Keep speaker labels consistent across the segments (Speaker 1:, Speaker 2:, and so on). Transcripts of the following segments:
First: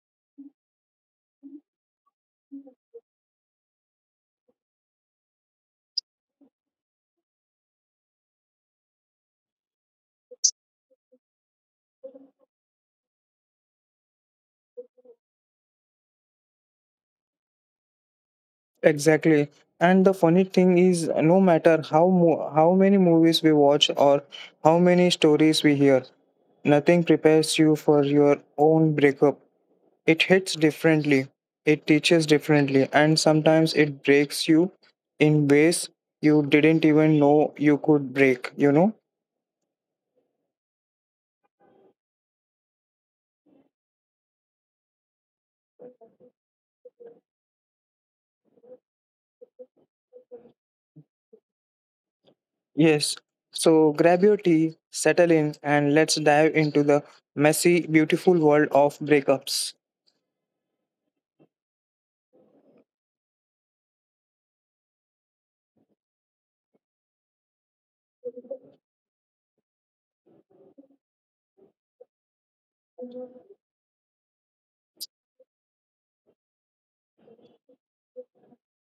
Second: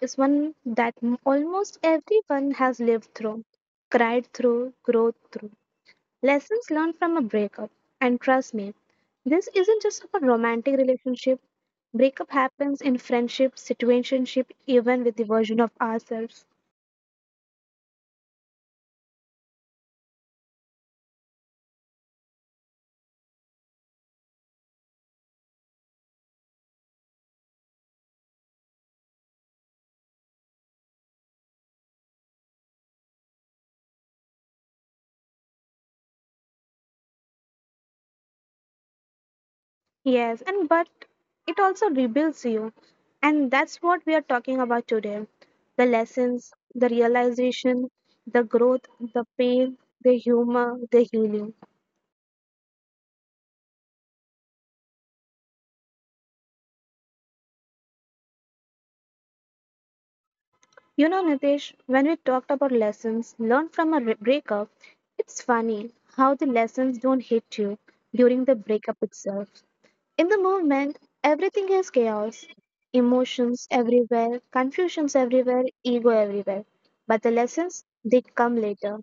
Speaker 1: is one that almost everyone has lived through, cried through, growth through, lessons learned from a breakup. And trust me, this isn't just a romantic relationship. Breakup happens in friendship, situationship, even with the version of ourselves.
Speaker 2: Exactly. And the funny thing is, no matter how many movies we watch or how many stories we hear, nothing prepares you for your own breakup. It hits differently, it teaches differently, and sometimes it breaks you in ways you didn't even know you could break, you know?
Speaker 1: Yes, and but it also rebuilds you. And that's what we are talking about today. The lessons, the realization, the growth, the pain, the humor, the healing.
Speaker 2: Yes. So grab your tea, settle in, and let's dive into the messy, beautiful world of breakups.
Speaker 1: You know, Nitesh, when we talked about lessons learned from a breakup, it's funny how the lessons don't hit you during the breakup itself. In the movement, everything is chaos. Emotions everywhere, confusions everywhere, ego everywhere. But the lessons, they come later.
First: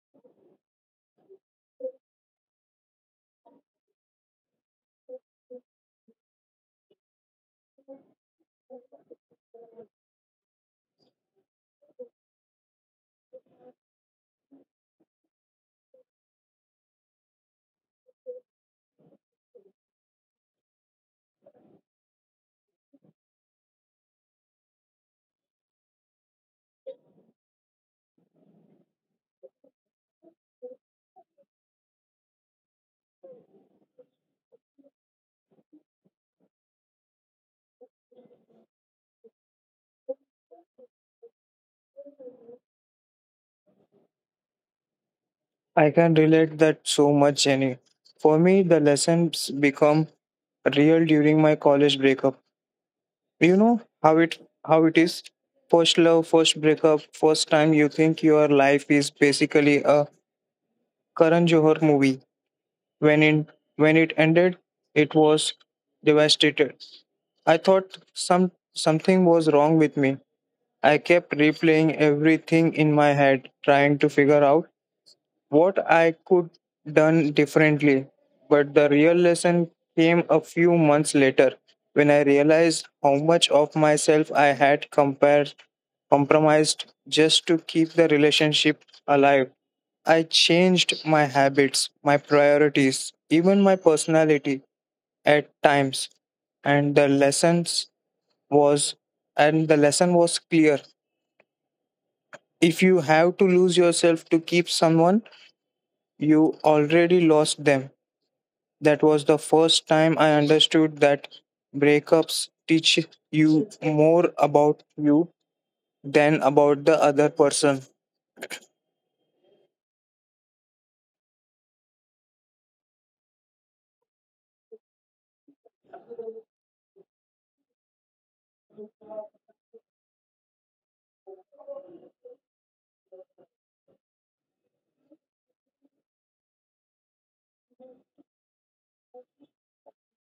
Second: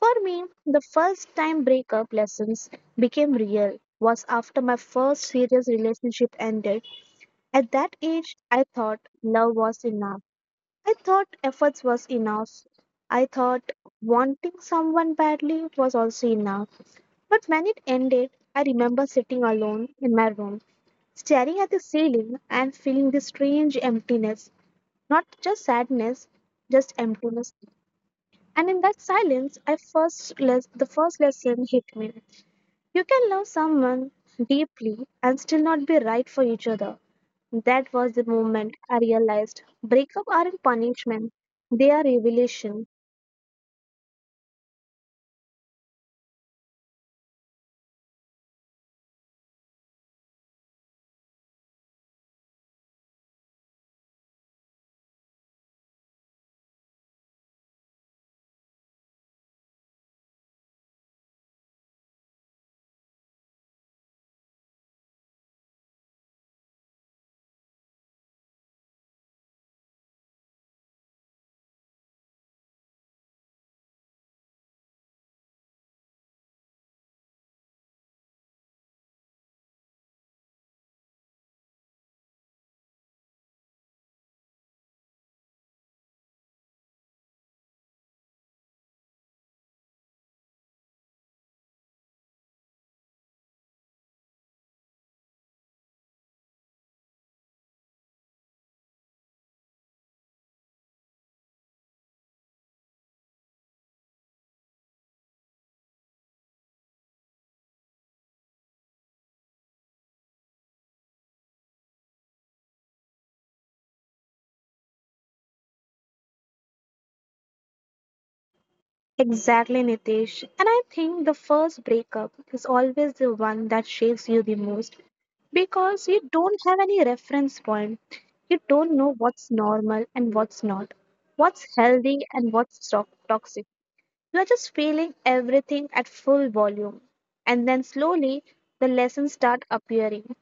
Speaker 1: For me, the first time breakup lessons became real was after my first serious relationship ended. At that age, I thought love was enough. I thought efforts was enough. I thought wanting someone badly was also enough. But when it ended, I remember sitting alone in my room, staring at the ceiling and feeling this strange emptiness. Not just sadness, just emptiness. And in that silence, the first lesson hit me. You can love someone deeply and still not be right for each other. That was the moment I realized breakup aren't punishment, they are revelation.
Speaker 2: I can relate that so much, Jenny. For me, the lessons become real during my college breakup. You know how it is. First love, first breakup, first time you think your life is basically a Karan Johar movie. When in when it ended, it was devastated. I thought something was wrong with me. I kept replaying everything in my head, trying to figure out what I could done differently. But the real lesson came a few months later when I realized how much of myself I had compared compromised just to keep the relationship alive. I changed my habits, my priorities, even my personality at times, and was the lesson was clear. If you have to lose yourself to keep someone, you already lost them. That was the first time I understood that breakups teach you more about you than about the other person.
Speaker 1: Exactly, Nitesh. And I think the first breakup is always the one that shakes you the most because you don't have any reference point. You don't know what's normal and what's not, what's healthy and toxic. You're just feeling everything at full volume. And then slowly the lessons start appearing.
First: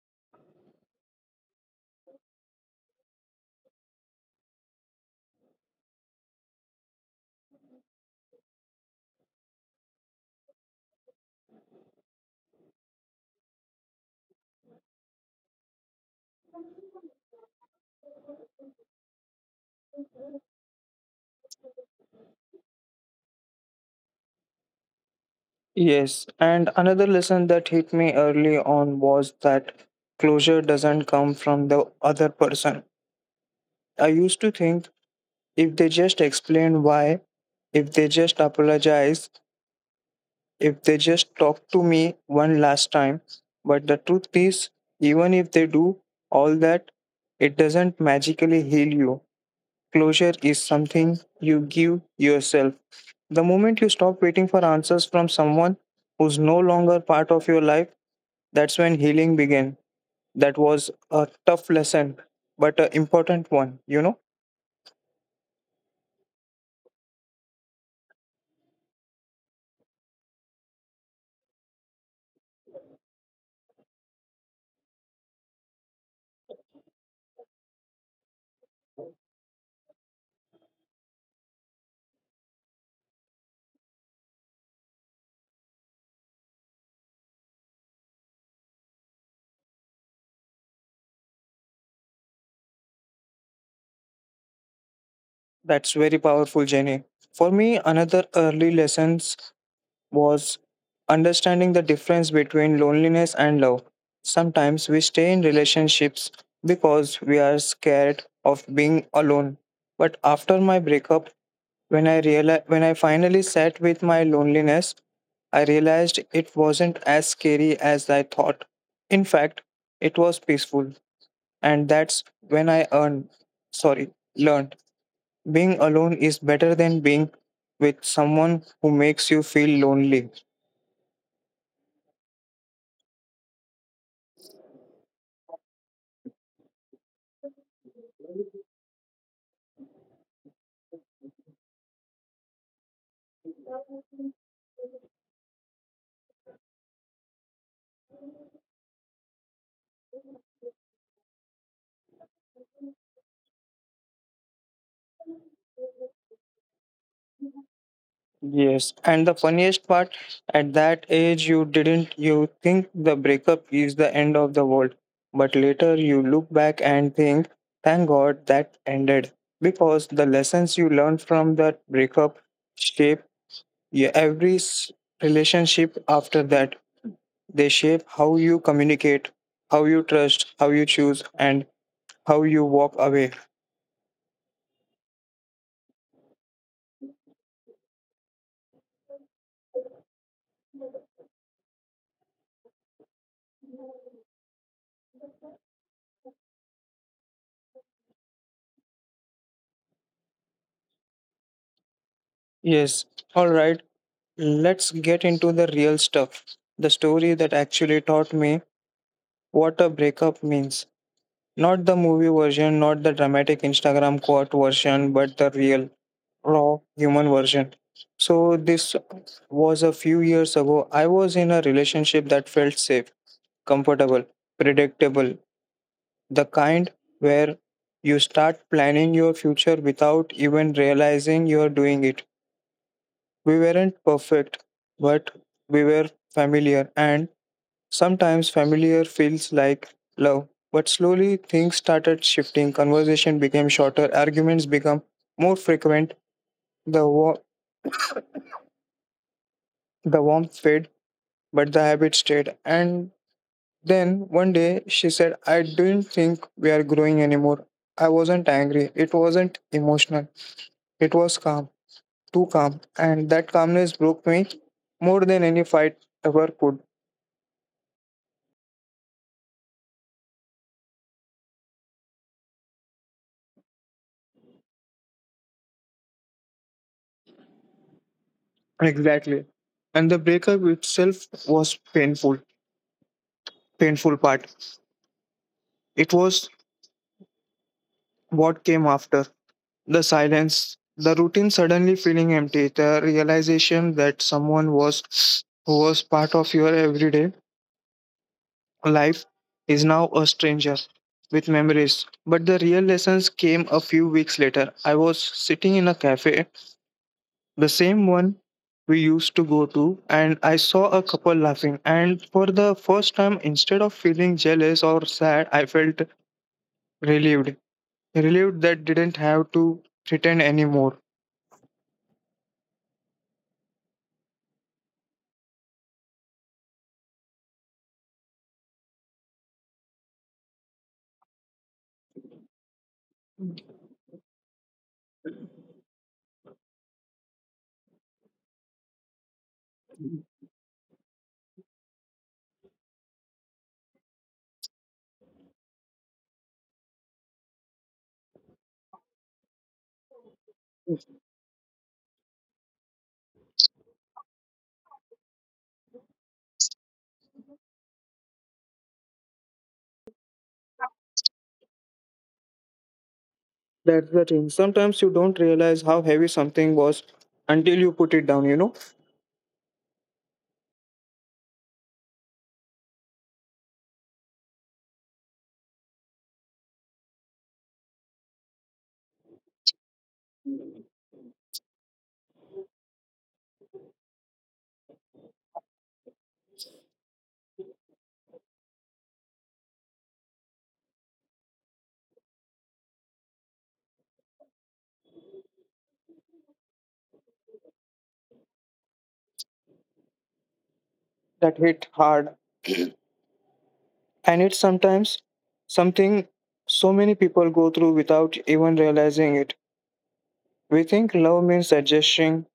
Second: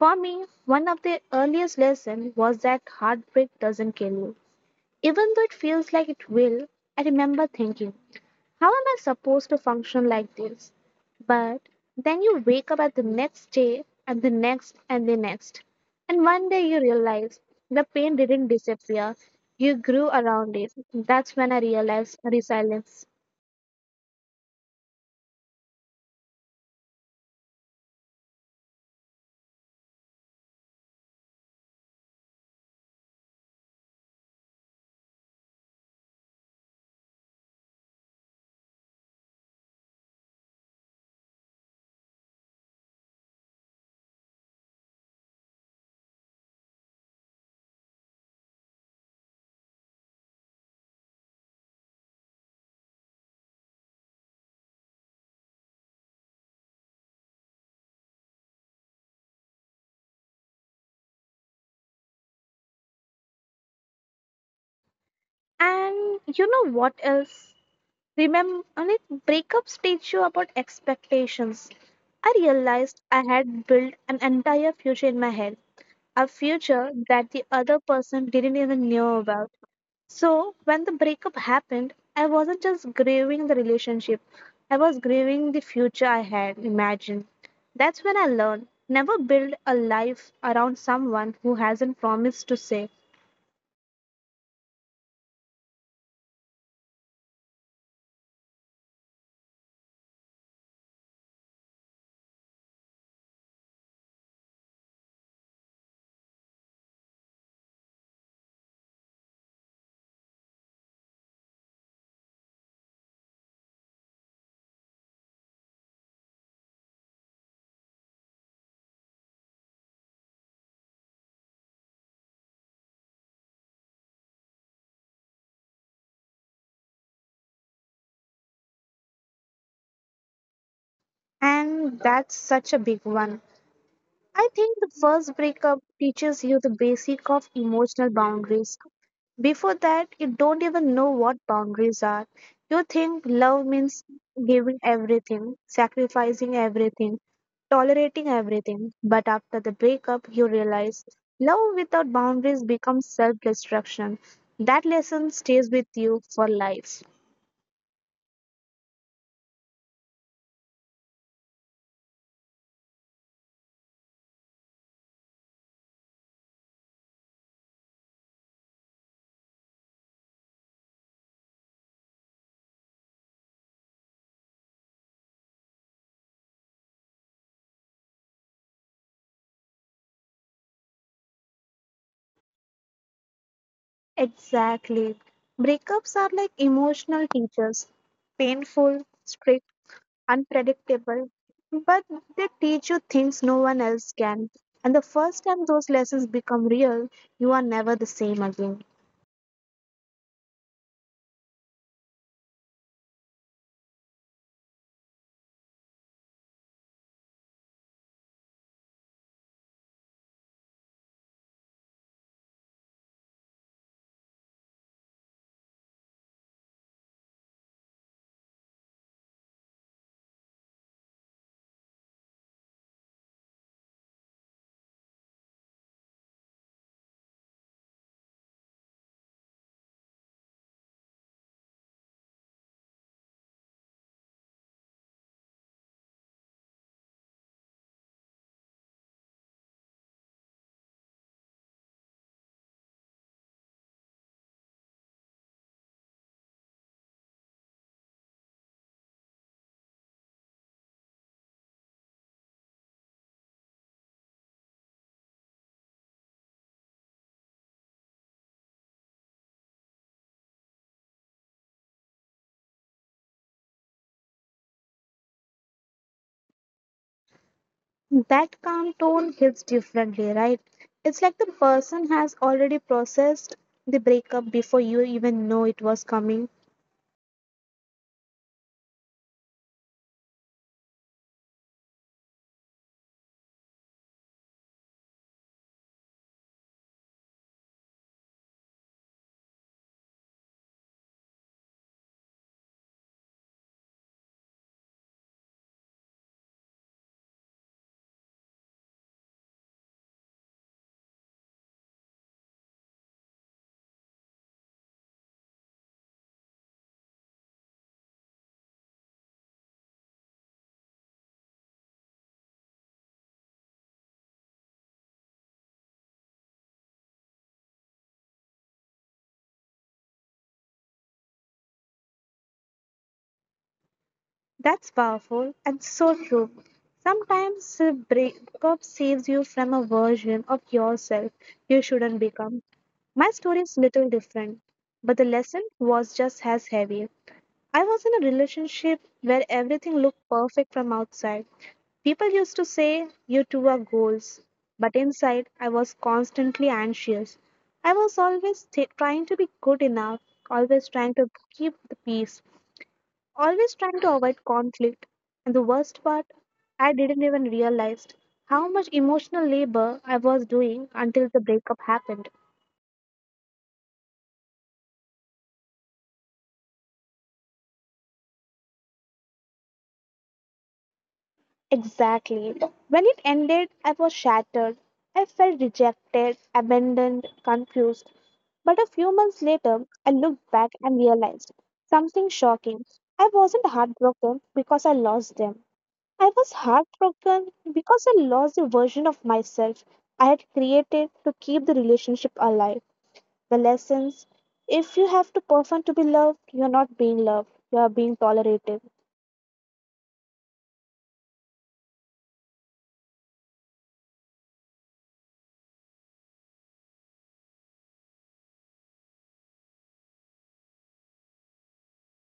Speaker 1: For me, one of the earliest lessons was that heartbreak doesn't kill you. Even though it feels like it will, I remember thinking, how am I supposed to function like this? But then you wake up at the next day and the next and the next. And one day you realize the pain didn't disappear. You grew around it. That's when I realized resilience.
Speaker 2: Yes, and another lesson that hit me early on was that closure doesn't come from the other person. I used to think if they just explain why, if they just apologize, if they just talk to me one last time. But the truth is, even if they do all that, it doesn't magically heal you. Closure is something you give yourself. The moment you stop waiting for answers from someone who's no longer part of your life, that's when healing began. That was a tough lesson, but an important one, you know?
Speaker 1: And you know what else? Remember, like breakups teach you about expectations. I realized I had built an entire future in my head, a future that the other person didn't even know about. So when the breakup happened, I wasn't just grieving the relationship, I was grieving the future I had imagined. That's when I learned never build a life around someone who hasn't promised to say.
Speaker 2: That's very powerful, Jenny. For me, another early lesson was understanding the difference between loneliness and love. Sometimes we stay in relationships because we are scared of being alone. But after my breakup, when I finally sat with my loneliness, I realized it wasn't as scary as I thought. In fact, it was peaceful, and that's when I earned, sorry, learned, being alone is better than being with someone who makes you feel lonely.
Speaker 1: And that's such a big one. I think the first breakup teaches you the basic of emotional boundaries. Before that, you don't even know what boundaries are. You think love means giving everything, sacrificing everything, tolerating everything. But after the breakup, you realize love without boundaries becomes self destruction. That lesson stays with you for life.
Speaker 2: Yes, and the funniest part, at that age, you didn't you think the breakup is the end of the world, but later you look back and think, thank God that ended, because the lessons you learned from that breakup shape your relationship after that. They shape how you communicate, how you trust, how you choose, and how you walk away.
Speaker 1: Exactly. Breakups are like emotional teachers, painful, strict, unpredictable, but they teach you things no one else can. And the first time those lessons become real, you are never the same again.
Speaker 2: Yes, all right, let's get into the real stuff. The story that actually taught me what a breakup means. Not the movie version, not the dramatic Instagram quote version, but the real, raw human version. So, this was a few years ago. I was in a relationship that felt safe, comfortable, predictable, the kind where you start planning your future without even realizing you're doing it. We weren't perfect, but we were familiar, and sometimes familiar feels like love. But slowly things started shifting. Conversation became shorter, arguments became more frequent, the, wa- the warmth faded, but the habit stayed. And then one day she said, I didn't think we are growing anymore. I wasn't angry. It wasn't emotional. It was calm, too calm. And that calmness broke me more than any fight ever could.
Speaker 1: That calm tone hits differently, right? It's like the person has already processed the breakup before you even know it was coming.
Speaker 2: Exactly. And the breakup itself was painful, painful part it was what came after: the silence, the routine suddenly feeling empty, the realization that someone was who was part of your everyday life is now a stranger with memories. But the real lessons came a few weeks later. I was sitting in a cafe, the same one we used to go to, and I saw a couple laughing. And for the first time, instead of feeling jealous or sad, I felt relieved. Relieved that didn't have to pretend anymore.
Speaker 1: That's powerful and so true. Sometimes a breakup saves you from a version of yourself you shouldn't become. My story is little different, but the lesson was just as heavy. I was in a relationship where everything looked perfect from outside. People used to say, "You two are goals." But inside, I was constantly anxious. I was trying to be good enough, always trying to keep the peace, always trying to avoid conflict. And the worst part, I didn't even realize how much emotional labor I was doing until the breakup happened.
Speaker 2: That's the thing. Sometimes you don't realize how heavy something was until you put it down, you know?
Speaker 1: Exactly. When it ended, I was shattered. I felt rejected, abandoned, confused. But a few months later, I looked back and realized something shocking. I wasn't heartbroken because I lost them. I was heartbroken because I lost the version of myself I had created to keep the relationship alive. The lessons, if you have to perform to be loved, you are not being loved, you are being tolerated.
Speaker 2: That hit hard. And it's sometimes something so many people go through without even realizing it. We think love means adjusting,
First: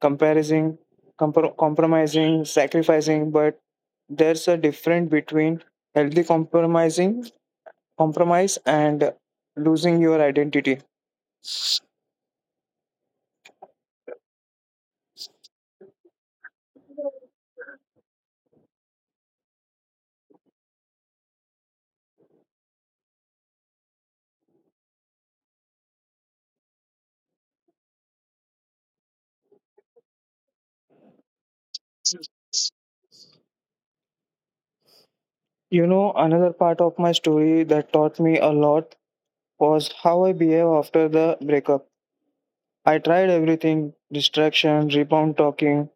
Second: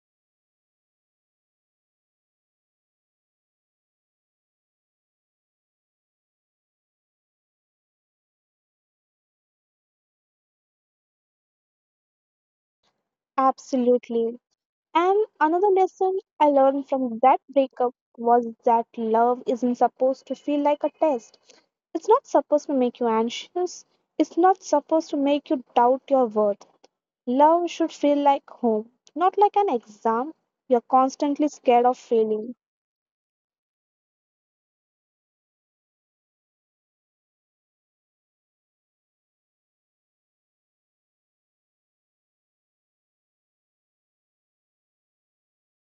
Speaker 2: comparing, compromising, sacrificing, but there's a difference between healthy compromising, compromise, and losing your identity.
Speaker 1: Absolutely. And another lesson I learned from that breakup was that love isn't supposed to feel like a test. It's not supposed to make you anxious, it's not supposed to make you doubt your worth. Love should feel like home, not like an exam you're constantly scared of failing.
Speaker 2: You know, another part of my story that taught me a lot was how I behave after the breakup. I tried everything: distraction, rebound talking,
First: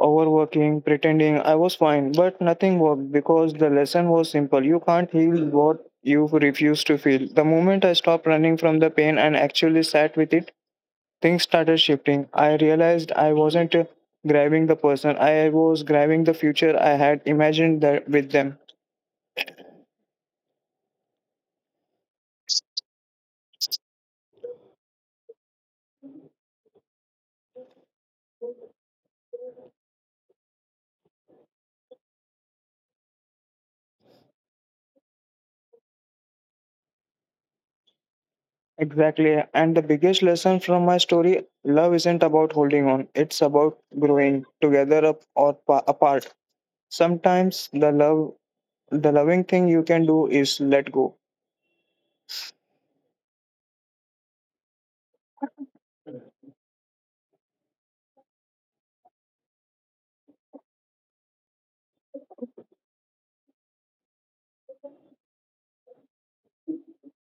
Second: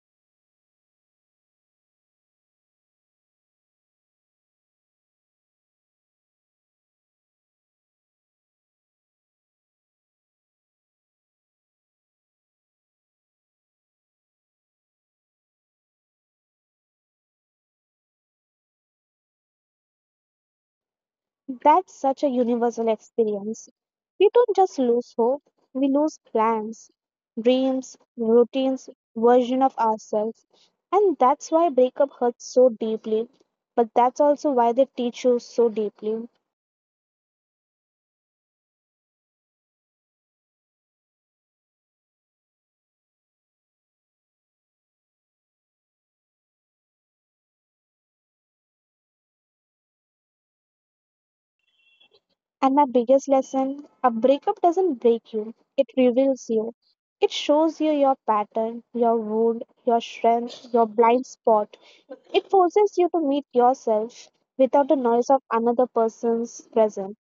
Speaker 2: overworking, pretending I was fine, but nothing worked because the lesson was simple. You can't heal what you refuse to feel. The moment I stopped running from the pain and actually sat with it, things started shifting. I realized I wasn't grabbing the person, I was grabbing the future I had imagined that with them.
Speaker 1: That's such a universal experience. We don't just lose hope, we lose plans, dreams, routines, version of ourselves. And that's why breakup hurts so deeply. But that's also why they teach you so deeply.
Speaker 2: Exactly. And the biggest lesson from my story: love isn't about holding on, it's about growing together, up or apart. Sometimes the love, the loving thing you can do is let go.
Speaker 1: And my biggest lesson, a breakup doesn't break you, it reveals you. It shows you your pattern, your wound, your strength, your blind spot. It forces you to meet yourself without the noise of another person's presence.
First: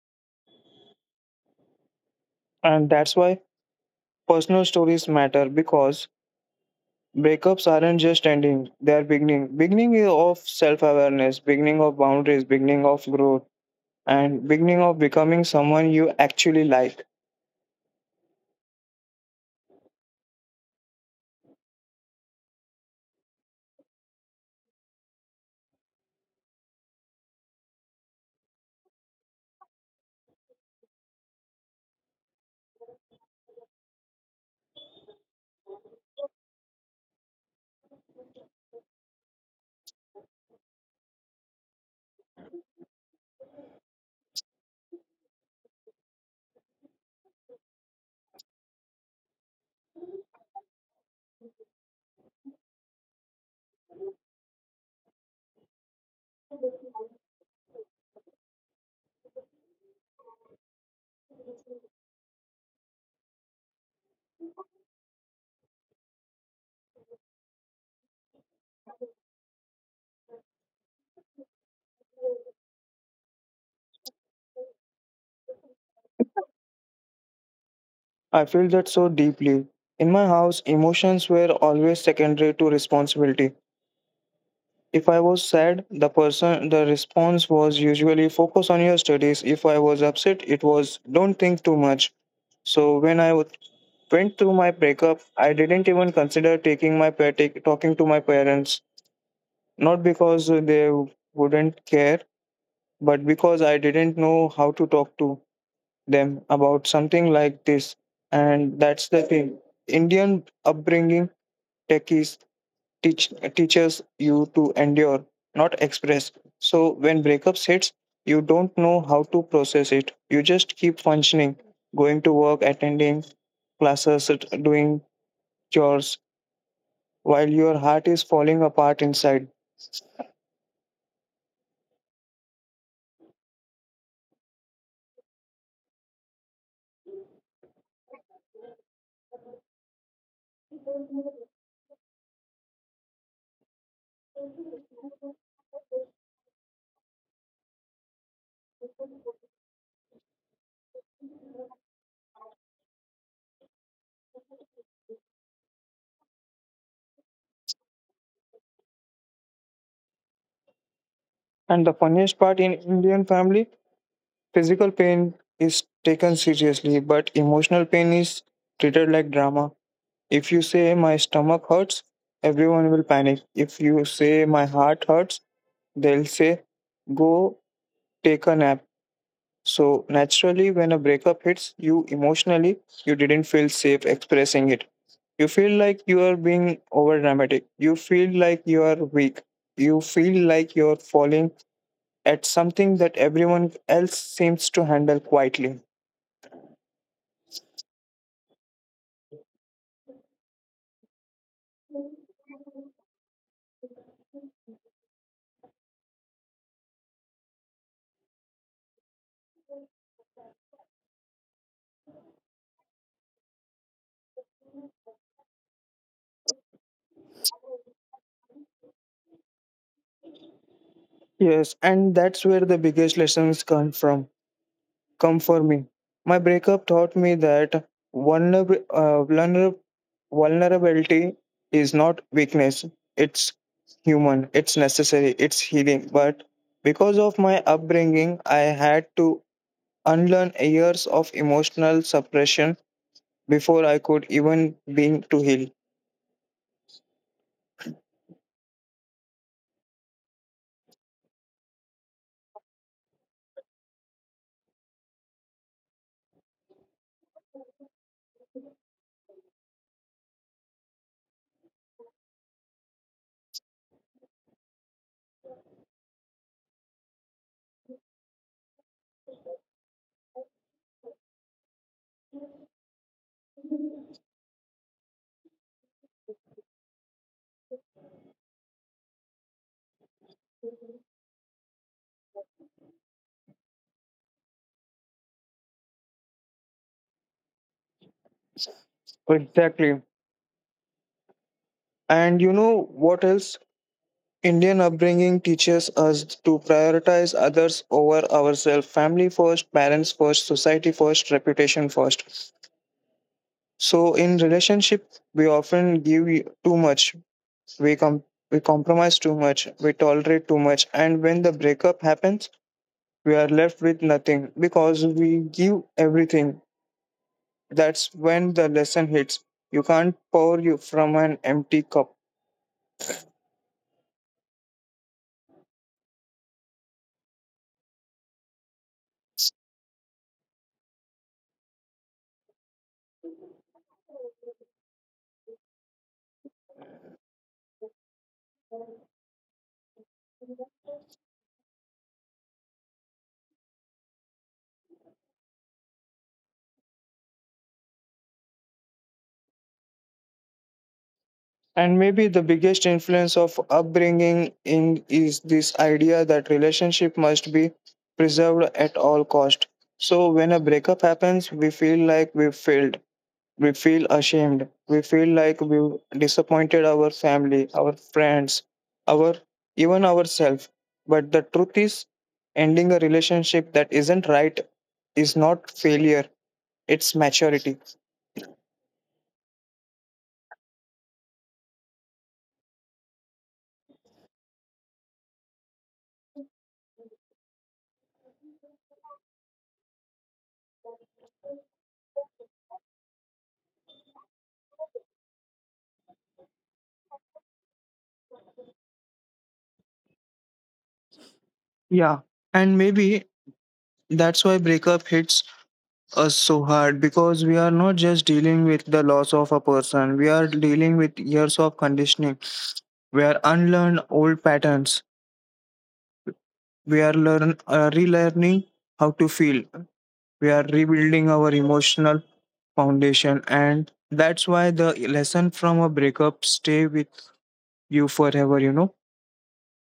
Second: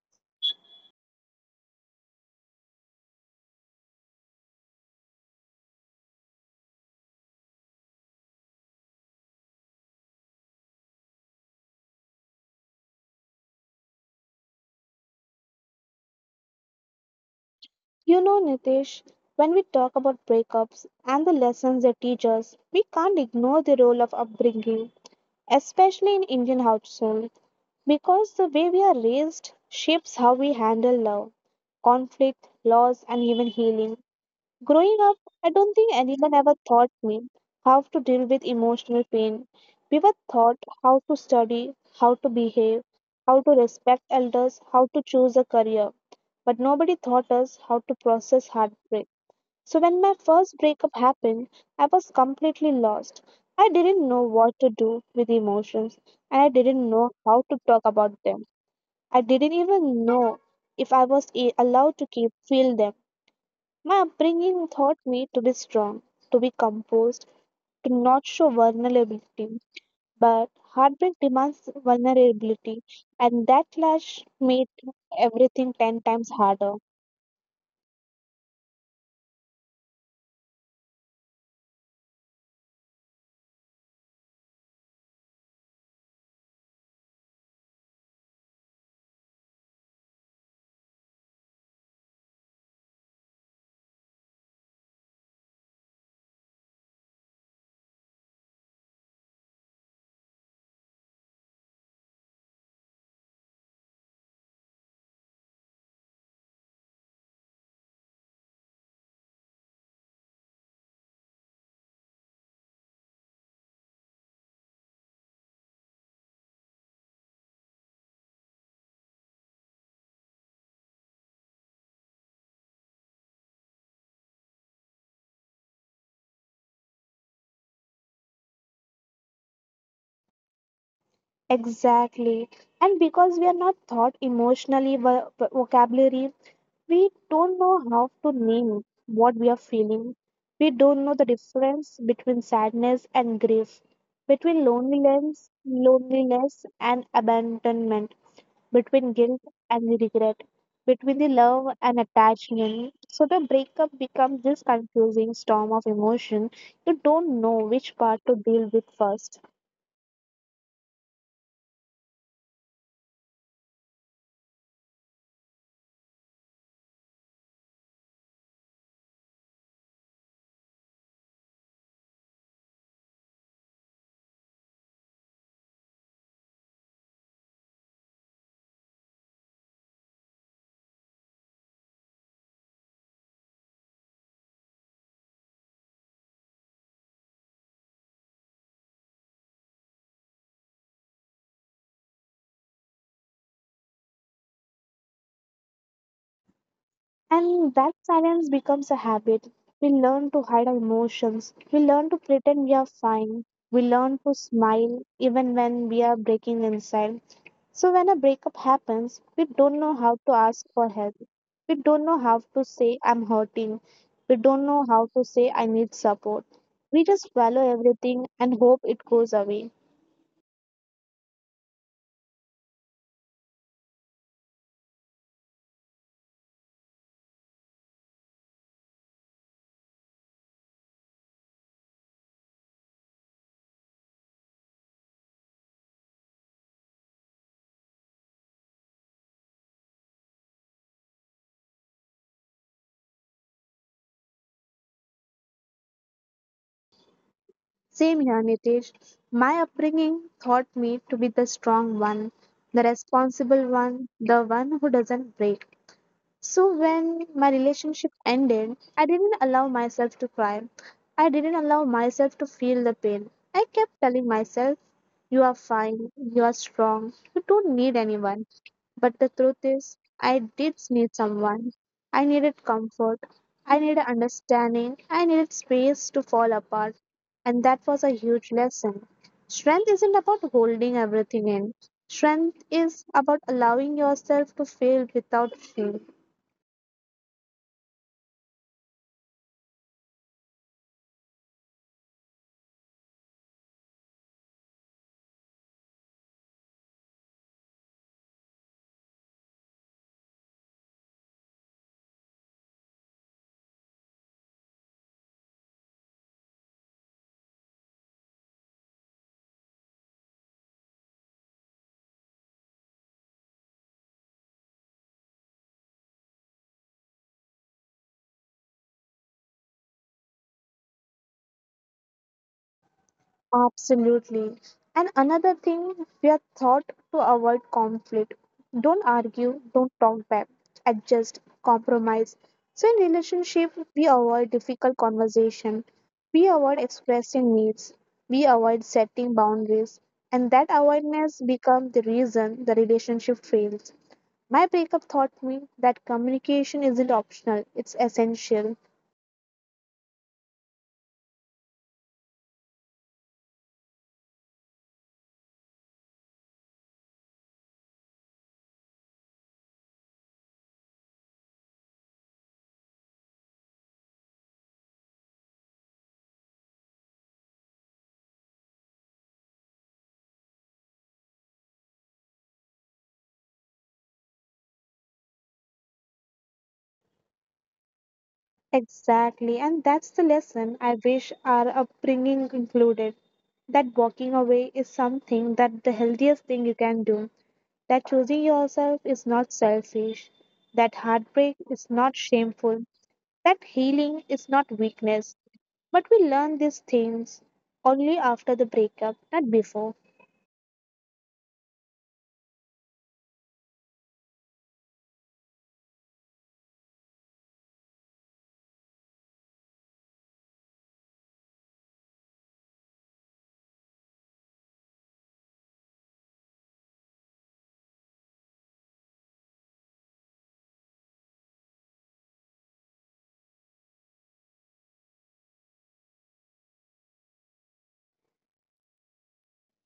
Speaker 2: And that's why personal stories matter, because breakups aren't just ending, they're beginning. Beginning is of self awareness, beginning of boundaries, beginning of growth, and beginning of becoming someone you actually like.
Speaker 1: You know, Nitish, when we talk about breakups and the lessons they teach us, we can't ignore the role of upbringing, especially in Indian households. Because the way we are raised shapes how we handle love, conflict, loss, and even healing. Growing up, I don't think anyone ever taught me how to deal with emotional pain. We were taught how to study, how to behave, how to respect elders, how to choose a career. But nobody taught us how to process heartbreak. So when my first breakup happened, I was completely lost. I didn't know what to do with emotions and I didn't know how to talk about them. I didn't even know if I was allowed to keep feel them. My upbringing taught me to be strong, to be composed, to not show vulnerability. But heartbreak demands vulnerability and that clash made everything 10 times harder.
Speaker 2: I feel that so deeply. In my house, emotions were always secondary to responsibility. If I was sad, the response was usually focus on your studies. If I was upset, it was don't think too much. So went through my breakup, I didn't even consider taking my pa- take- talking to my parents, not because they wouldn't care, but because I didn't know how to talk to them about something like this. And that's the thing. Indian upbringing techies teach teaches you to endure, not express. So when breakups hits, you don't know how to process it. You just keep functioning, going to work, attending classes, doing chores, while your heart is falling apart inside.
Speaker 1: Exactly. And because we are not taught emotionally vocabulary, we don't know how to name what we are feeling. We don't know the difference between sadness and grief, between loneliness and abandonment, between guilt and regret, between the love and attachment. So the breakup becomes this confusing storm of emotion. You don't know which part to deal with first.
Speaker 2: And the funniest part, in Indian family, physical pain is taken seriously, but emotional pain is treated like drama. If you say my stomach hurts, everyone will panic. If you say my heart hurts, they'll say, go take a nap. So, naturally, when a breakup hits you emotionally, you didn't feel safe expressing it. You feel like you are being over dramatic. You feel like you are weak. You feel like you're falling at something that everyone else seems to handle quietly.
Speaker 1: And that silence becomes a habit. We learn to hide our emotions. We learn to pretend we are fine. We learn to smile even when we are breaking inside. So, when a breakup happens, we don't know how to ask for help. We don't know how to say, I'm hurting. We don't know how to say, I need support. We just swallow everything and hope it goes away.
Speaker 2: Yes, and that's where the biggest lessons come for me. My breakup taught me that vulner- uh, vulner- vulnerability is not weakness, it's human, it's necessary, it's healing. But because of my upbringing, I had to unlearn years of emotional suppression before I could even begin to heal.
Speaker 1: Same here, Nitesh. My upbringing taught me to be the strong one, the responsible one, the one who doesn't break. So when my relationship ended, I didn't allow myself to cry. I didn't allow myself to feel the pain. I kept telling myself, you are fine, you are strong, you don't need anyone. But the truth is, I did need someone. I needed comfort. I needed understanding. I needed space to fall apart. And that was a huge lesson. Strength isn't about holding everything in. Strength is about allowing yourself to fail without shame.
Speaker 2: Exactly. And you know what else? Indian upbringing teaches us to prioritize others over ourselves, family first, parents first, society first, reputation first. So in relationship, we often give too much. We we compromise too much. We tolerate too much, and when the breakup happens, we are left with nothing because we give everything. That's when the lesson hits. You can't pour you from an empty cup.
Speaker 1: Absolutely. And another thing, we are taught to avoid conflict. Don't argue, don't talk back, adjust, compromise. So in relationship, we avoid difficult conversation. We avoid expressing needs. We avoid setting boundaries. And that avoidance becomes the reason the relationship fails. My breakup taught me that communication isn't optional, it's essential.
Speaker 2: And maybe the biggest influence of upbringing in is this idea that relationship must be preserved at all cost. So when a breakup happens, we feel like we failed. We feel ashamed. We feel like we disappointed our family, our friends, our, even ourselves. But the truth is, ending a relationship that isn't right is not failure. It's maturity.
Speaker 1: Exactly, and that's the lesson I wish our upbringing included. That walking away is something that the healthiest thing you can do. That choosing yourself is not selfish. That heartbreak is not shameful. That healing is not weakness. But we learn these things only after the breakup, not before.
Speaker 2: Yeah, and maybe that's why breakup hits us so hard, because we are not just dealing with the loss of a person, we are dealing with years of conditioning. We are unlearn old patterns. We are learn relearning how to feel. We are rebuilding our emotional foundation, and that's why the lesson from a breakup stay with you forever, you know.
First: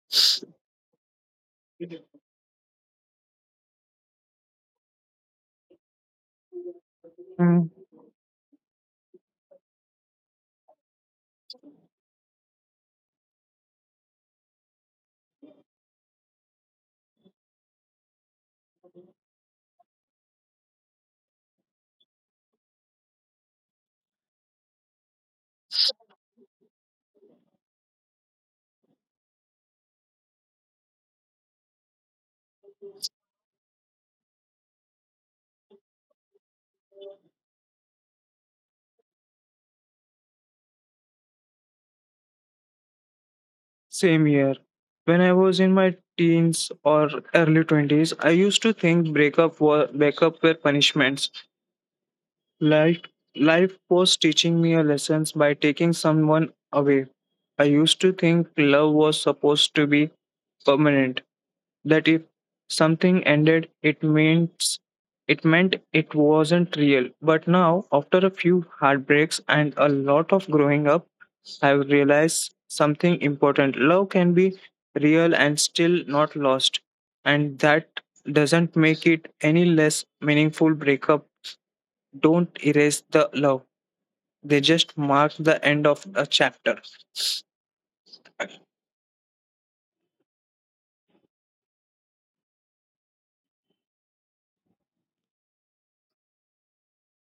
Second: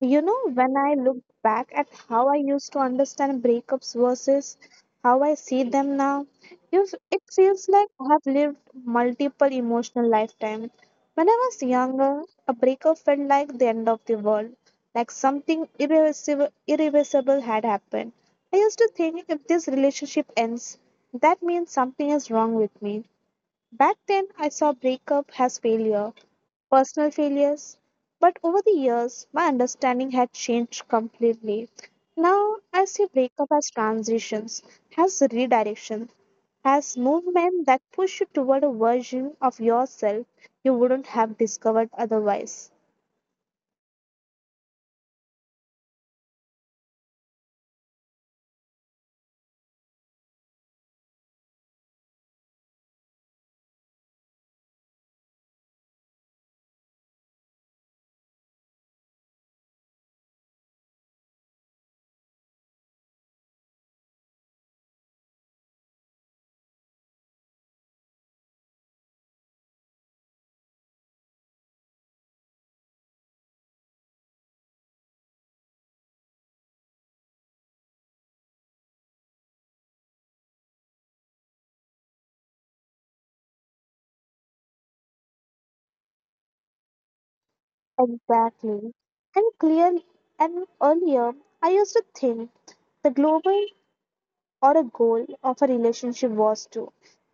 Speaker 1: You know, when I look back at how I used to understand breakups versus how I see them now, it feels
Speaker 2: Mm.
Speaker 1: like I have lived multiple emotional lifetimes. When I was younger, a breakup felt like the end of the world, like something irreversible had happened. I used to think if this relationship ends, that means something is wrong with me. Back then, I saw breakup as failure, personal failures. But over the years, my understanding had changed completely. Now, I see breakup as transitions, as redirection, as movement that push you toward a version of yourself you wouldn't have discovered otherwise.
Speaker 2: Same here. When I was in my teens or early 20s, I used to think breakup were punishments. Life Life was teaching me a lessons by taking someone away. I used to think love was supposed to be permanent, that if something ended it meant it wasn't real. But now, after a few heartbreaks and a lot of growing up, I've realized something important. Love can be real and still not lost. And that doesn't make it any less meaningful. Breakup don't erase the love. They just mark the end of a chapter.
Speaker 1: Exactly. And clear and earlier, I used to think the global or a goal of a relationship was to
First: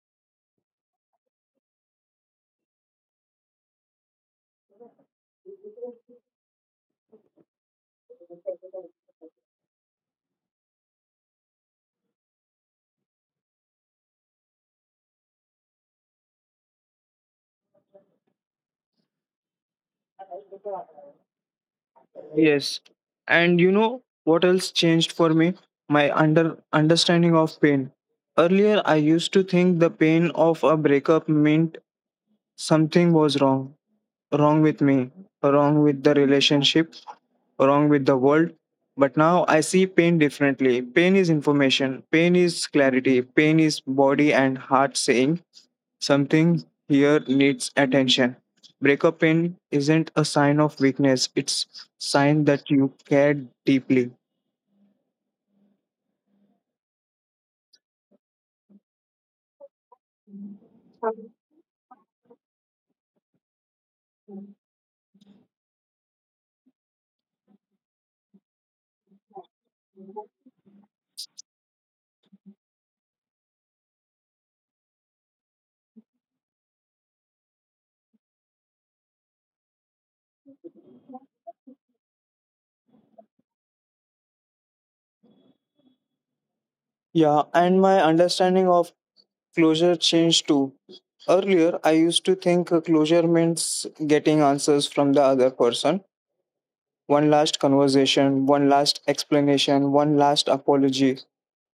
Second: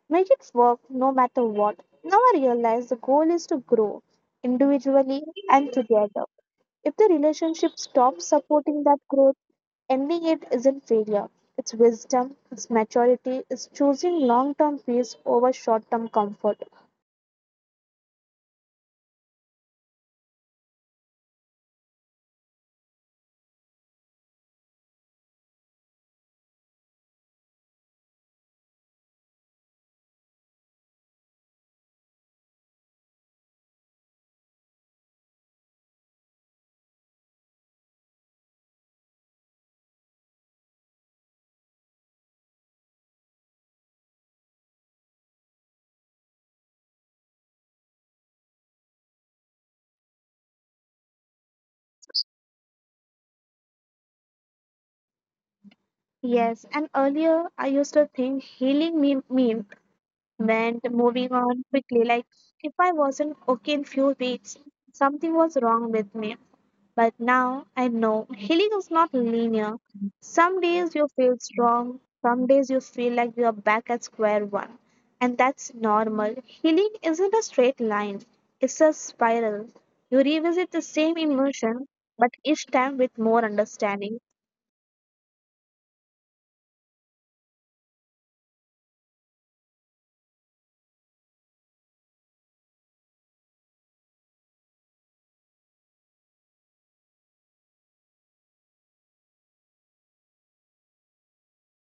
Speaker 1: make it work no matter what. Now I realize the goal is to grow individually and together. If the relationship stops supporting that growth, ending it isn't failure. It's wisdom, it's maturity, it's choosing long term peace over short term comfort.
Speaker 2: Yes. And you know what else changed for me? My understanding of pain. Earlier I used to think the pain of a breakup meant something was wrong. Wrong with me, wrong with the relationship, wrong with the world. But now I see pain differently. Pain is information, pain is clarity, pain is body and heart saying something here needs attention. Breakup pain isn't a sign of weakness, it's sign that you care deeply.
Speaker 1: Yes, and earlier I used to think healing meant moving on quickly. Like if I wasn't okay in few weeks, something was wrong with me. But now I know healing is not linear. Some days you feel strong, some days you feel like you are back at square one. And that's normal. Healing isn't a straight line, it's a spiral. You revisit the same emotion, but each time with more understanding.
Speaker 2: Yeah, and my understanding of closure changed too. Earlier, I used to think closure means getting answers from the other person. One last conversation, one last explanation, one last apology.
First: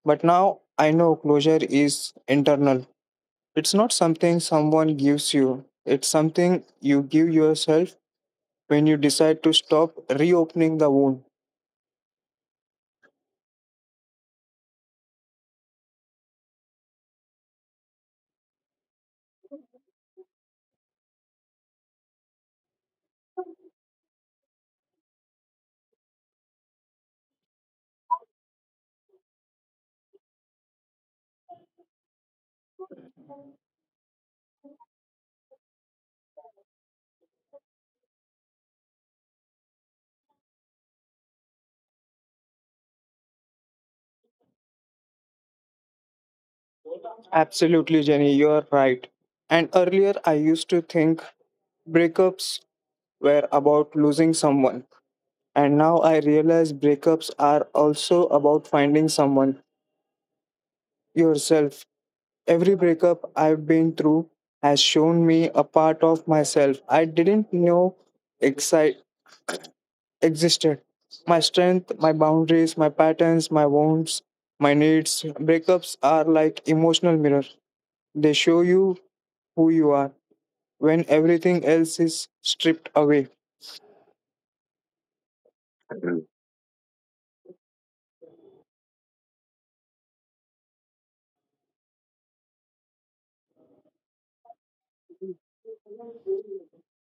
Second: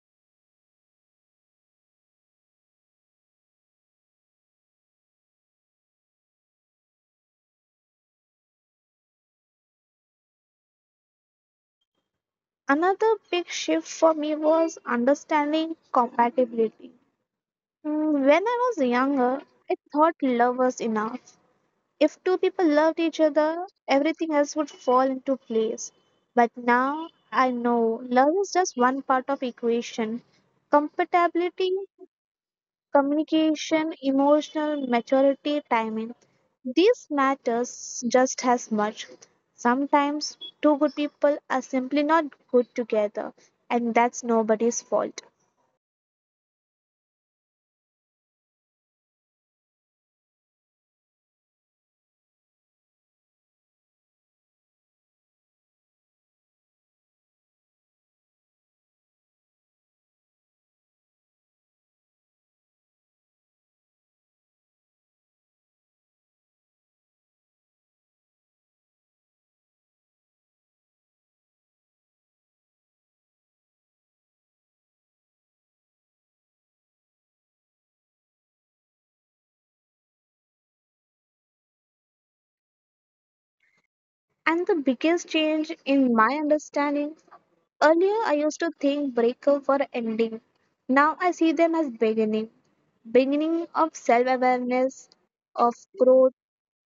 Speaker 2: But now I know closure is internal. It's not something someone gives you, it's something you give yourself when you decide to stop reopening the wound.
Speaker 1: Another big shift for me was understanding compatibility. When I was younger, I thought love was enough. If two people loved each other, everything else would fall into place. But now I know love is just one part of equation. Compatibility, communication, emotional maturity, timing. These matters just as much. Sometimes two good people are simply not good together, and that's nobody's fault.
Speaker 2: Absolutely, Jenny, you're right. And earlier, I used to think breakups were about losing someone. And now I realize breakups are also about finding someone, yourself. Every breakup I've been through has shown me a part of myself I didn't know exi- existed. My strength, my boundaries, my patterns, my wounds, my needs. Breakups are like emotional mirrors. They show you who you are when everything else is stripped away.
Speaker 1: And the biggest change in my understanding, earlier, I used to think breakup were ending. Now I see them as beginning. Beginning of self awareness, of growth,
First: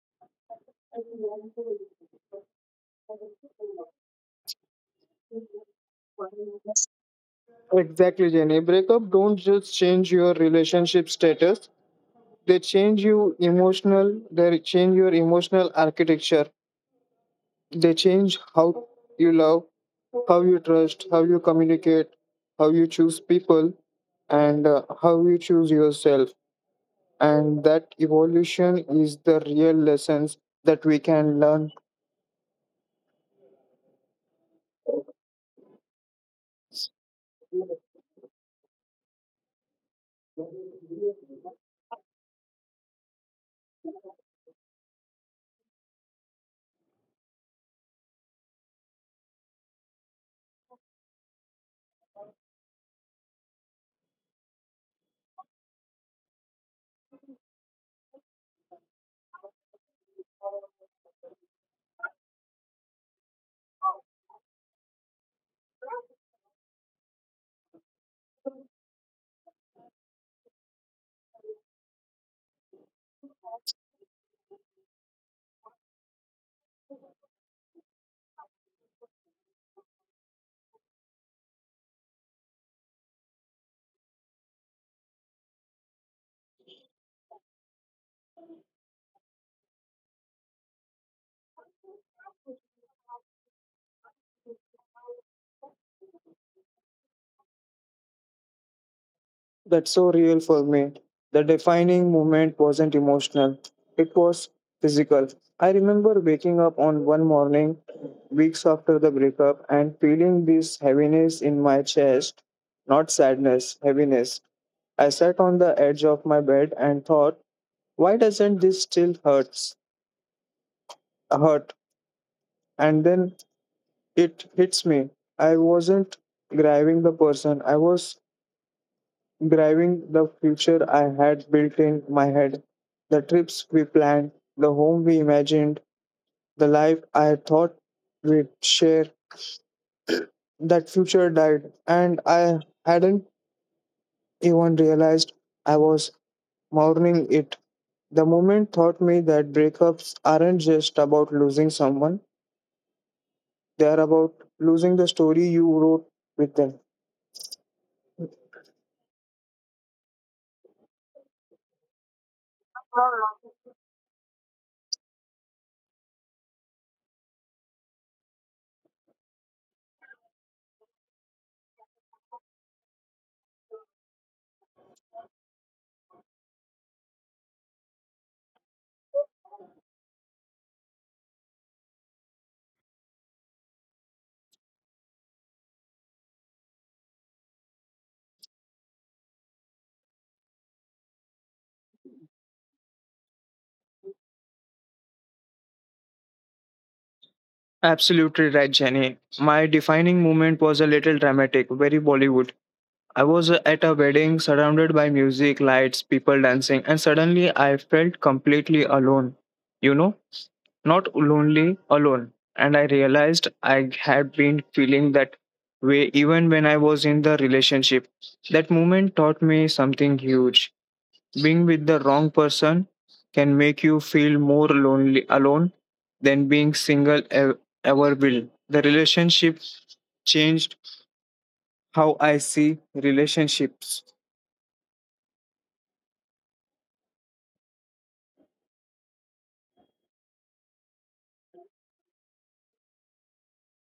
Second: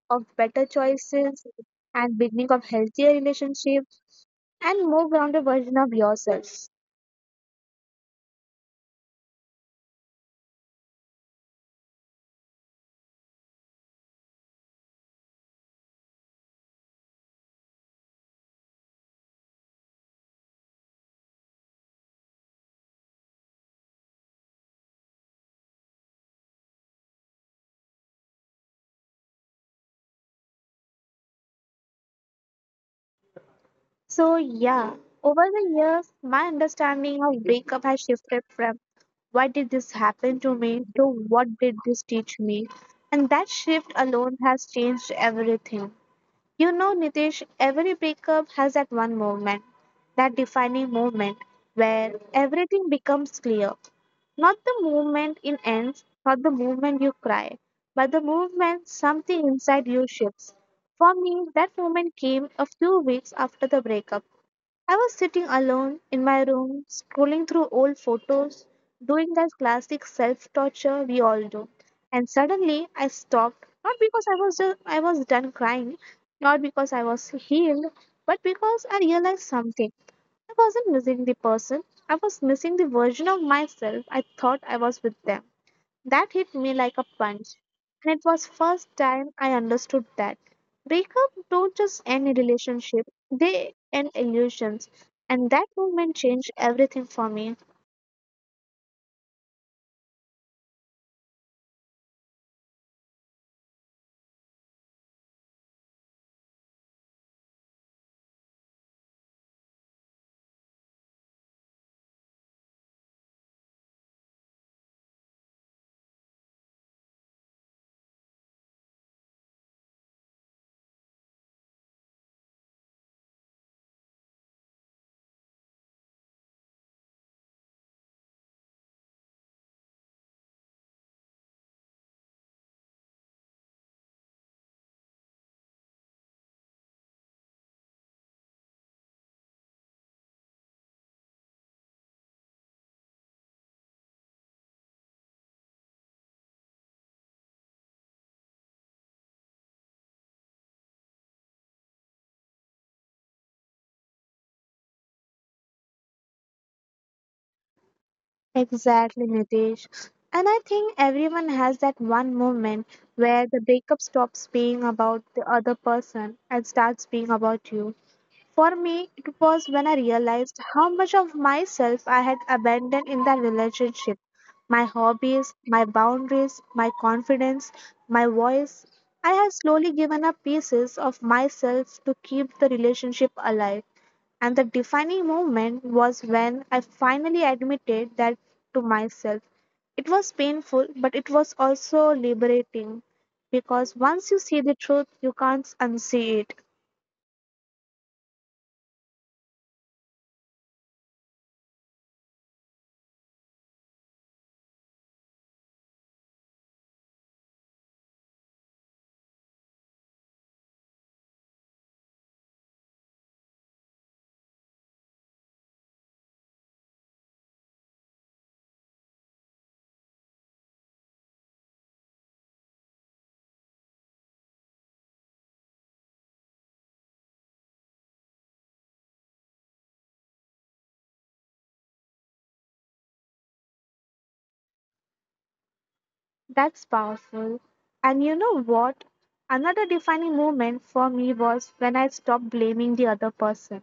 Speaker 1: of better choices, and beginning of healthier relationship and more grounded version of yourself.
Speaker 2: Exactly, Jenny. Breakup don't just change your relationship status. They change your emotional architecture. They change how you love, how you trust, how you communicate, how you choose people, and how you choose yourself. And that evolution is the real lessons that we can learn.
Speaker 1: So yeah, over the years, my understanding of breakup has shifted from why did this happen to me to what did this teach me? And that shift alone has changed everything. You know, Nitish, every breakup has that one moment, that defining moment where everything becomes clear. Not the moment in ends, not the moment you cry, but the moment something inside you shifts. For me, that moment came a few weeks after the breakup. I was sitting alone in my room, scrolling through old photos, doing that classic self torture we all do. And suddenly I stopped, not because I was done crying, not because I was healed, but because I realized something. I wasn't missing the person, I was missing the version of myself I thought I was with them. That hit me like a punch. And it was first time I understood that. Breakup don't just end a relationship, they end illusions. And that moment changed everything for me.
Speaker 2: That's so real for me. The defining moment wasn't emotional, it was physical. I remember waking up on one morning, weeks after the breakup, and feeling this heaviness in my chest, not sadness, heaviness. I sat on the edge of my bed and thought, why doesn't this still hurts, hurt? And then it hits me. I wasn't grieving the person, I was driving the future I had built in my head, the trips we planned, the home we imagined, the life I thought we'd share. That future died, and I hadn't even realized I was mourning it. The moment taught me that breakups aren't just about losing someone, they are about losing the story you wrote with them.
Speaker 1: Exactly, Nitesh. And I think everyone has that one moment where the breakup stops being about the other person and starts being about you. For me, it was when I realized how much of myself I had abandoned in that relationship, my hobbies, my boundaries, my confidence, my voice. I had slowly given up pieces of myself to keep the relationship alive. And the defining moment was when I finally admitted that to myself. It was painful, but it was also liberating because once you see the truth, you can't unsee it.
Speaker 2: Absolutely right, Jenny. My defining moment was a little dramatic, very Bollywood. I was at a wedding surrounded by music, lights, people dancing, and suddenly I felt completely alone. You know, not lonely, alone. And I realized I had been feeling that way even when I was in the relationship. That moment taught me something huge. Being with the wrong person can make you feel more lonely alone than being single ever will. The relationship changed how I see relationships.
Speaker 1: That's powerful. And you know what? Another defining moment for me was when I stopped blaming the other person.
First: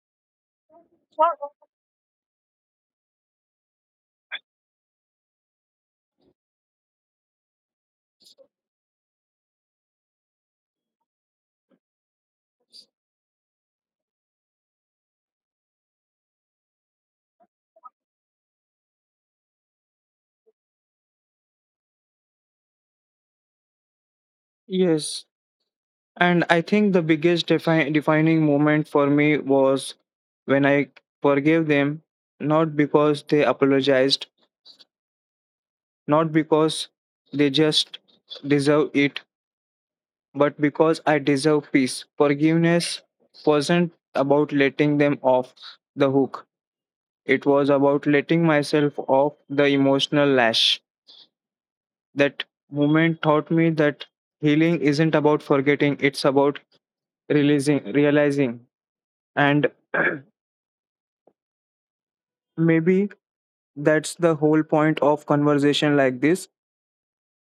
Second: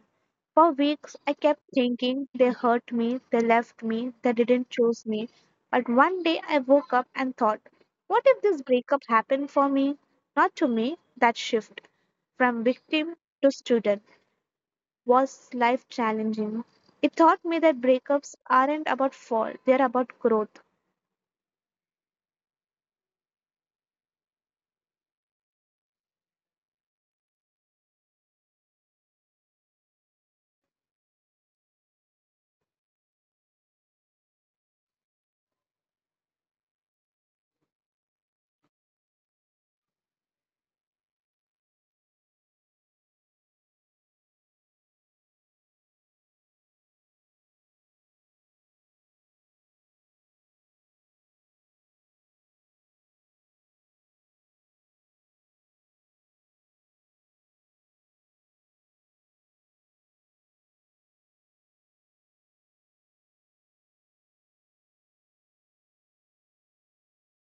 Speaker 1: For weeks, I kept thinking they hurt me, they left me, they didn't choose me. But one day I woke up and thought, what if this breakup happened for me? Not to me, that shift from victim to student was life challenging. It taught me that breakups aren't about fault, they're about growth.
Speaker 2: Yes, and I think the biggest defining moment for me was when I forgave them, not because they apologized, not because they just deserve it, but because I deserve peace. Forgiveness wasn't about letting them off the hook, it was about letting myself off the emotional lash. That moment taught me that healing isn't about forgetting, it's about realizing. And maybe that's the whole point of conversation like this,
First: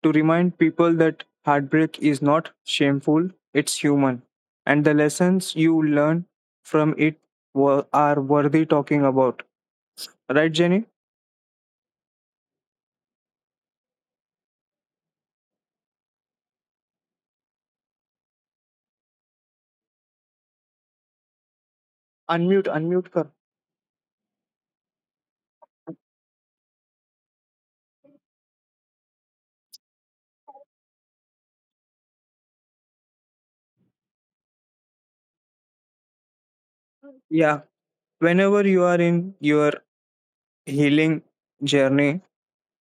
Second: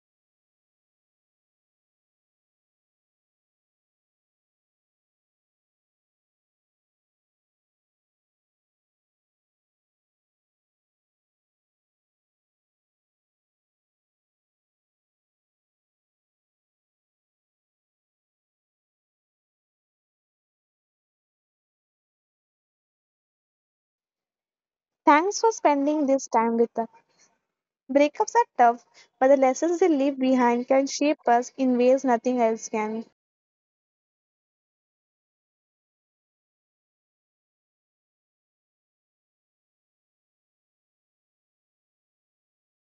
Speaker 2: to remind people that heartbreak is not shameful, it's human. And the lessons you learn from it are worthy talking about. Right, Jenny? Unmute, unmute. Kar.
Speaker 1: Thanks for spending this time with us. Breakups are tough, but the lessons they leave behind can shape us in ways nothing else can.
Speaker 2: Yeah. Whenever you are in your healing journey,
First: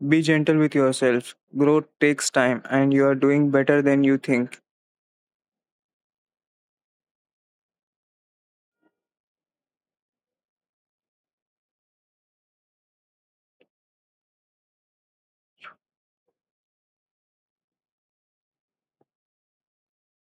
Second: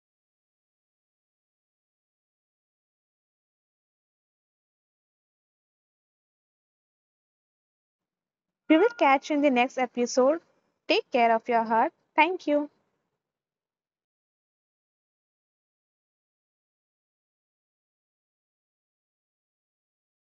Speaker 2: be gentle with yourself. Growth takes time, and you are doing better than you think.
Speaker 1: We will catch you in the next episode. Take care of your heart. Thank you.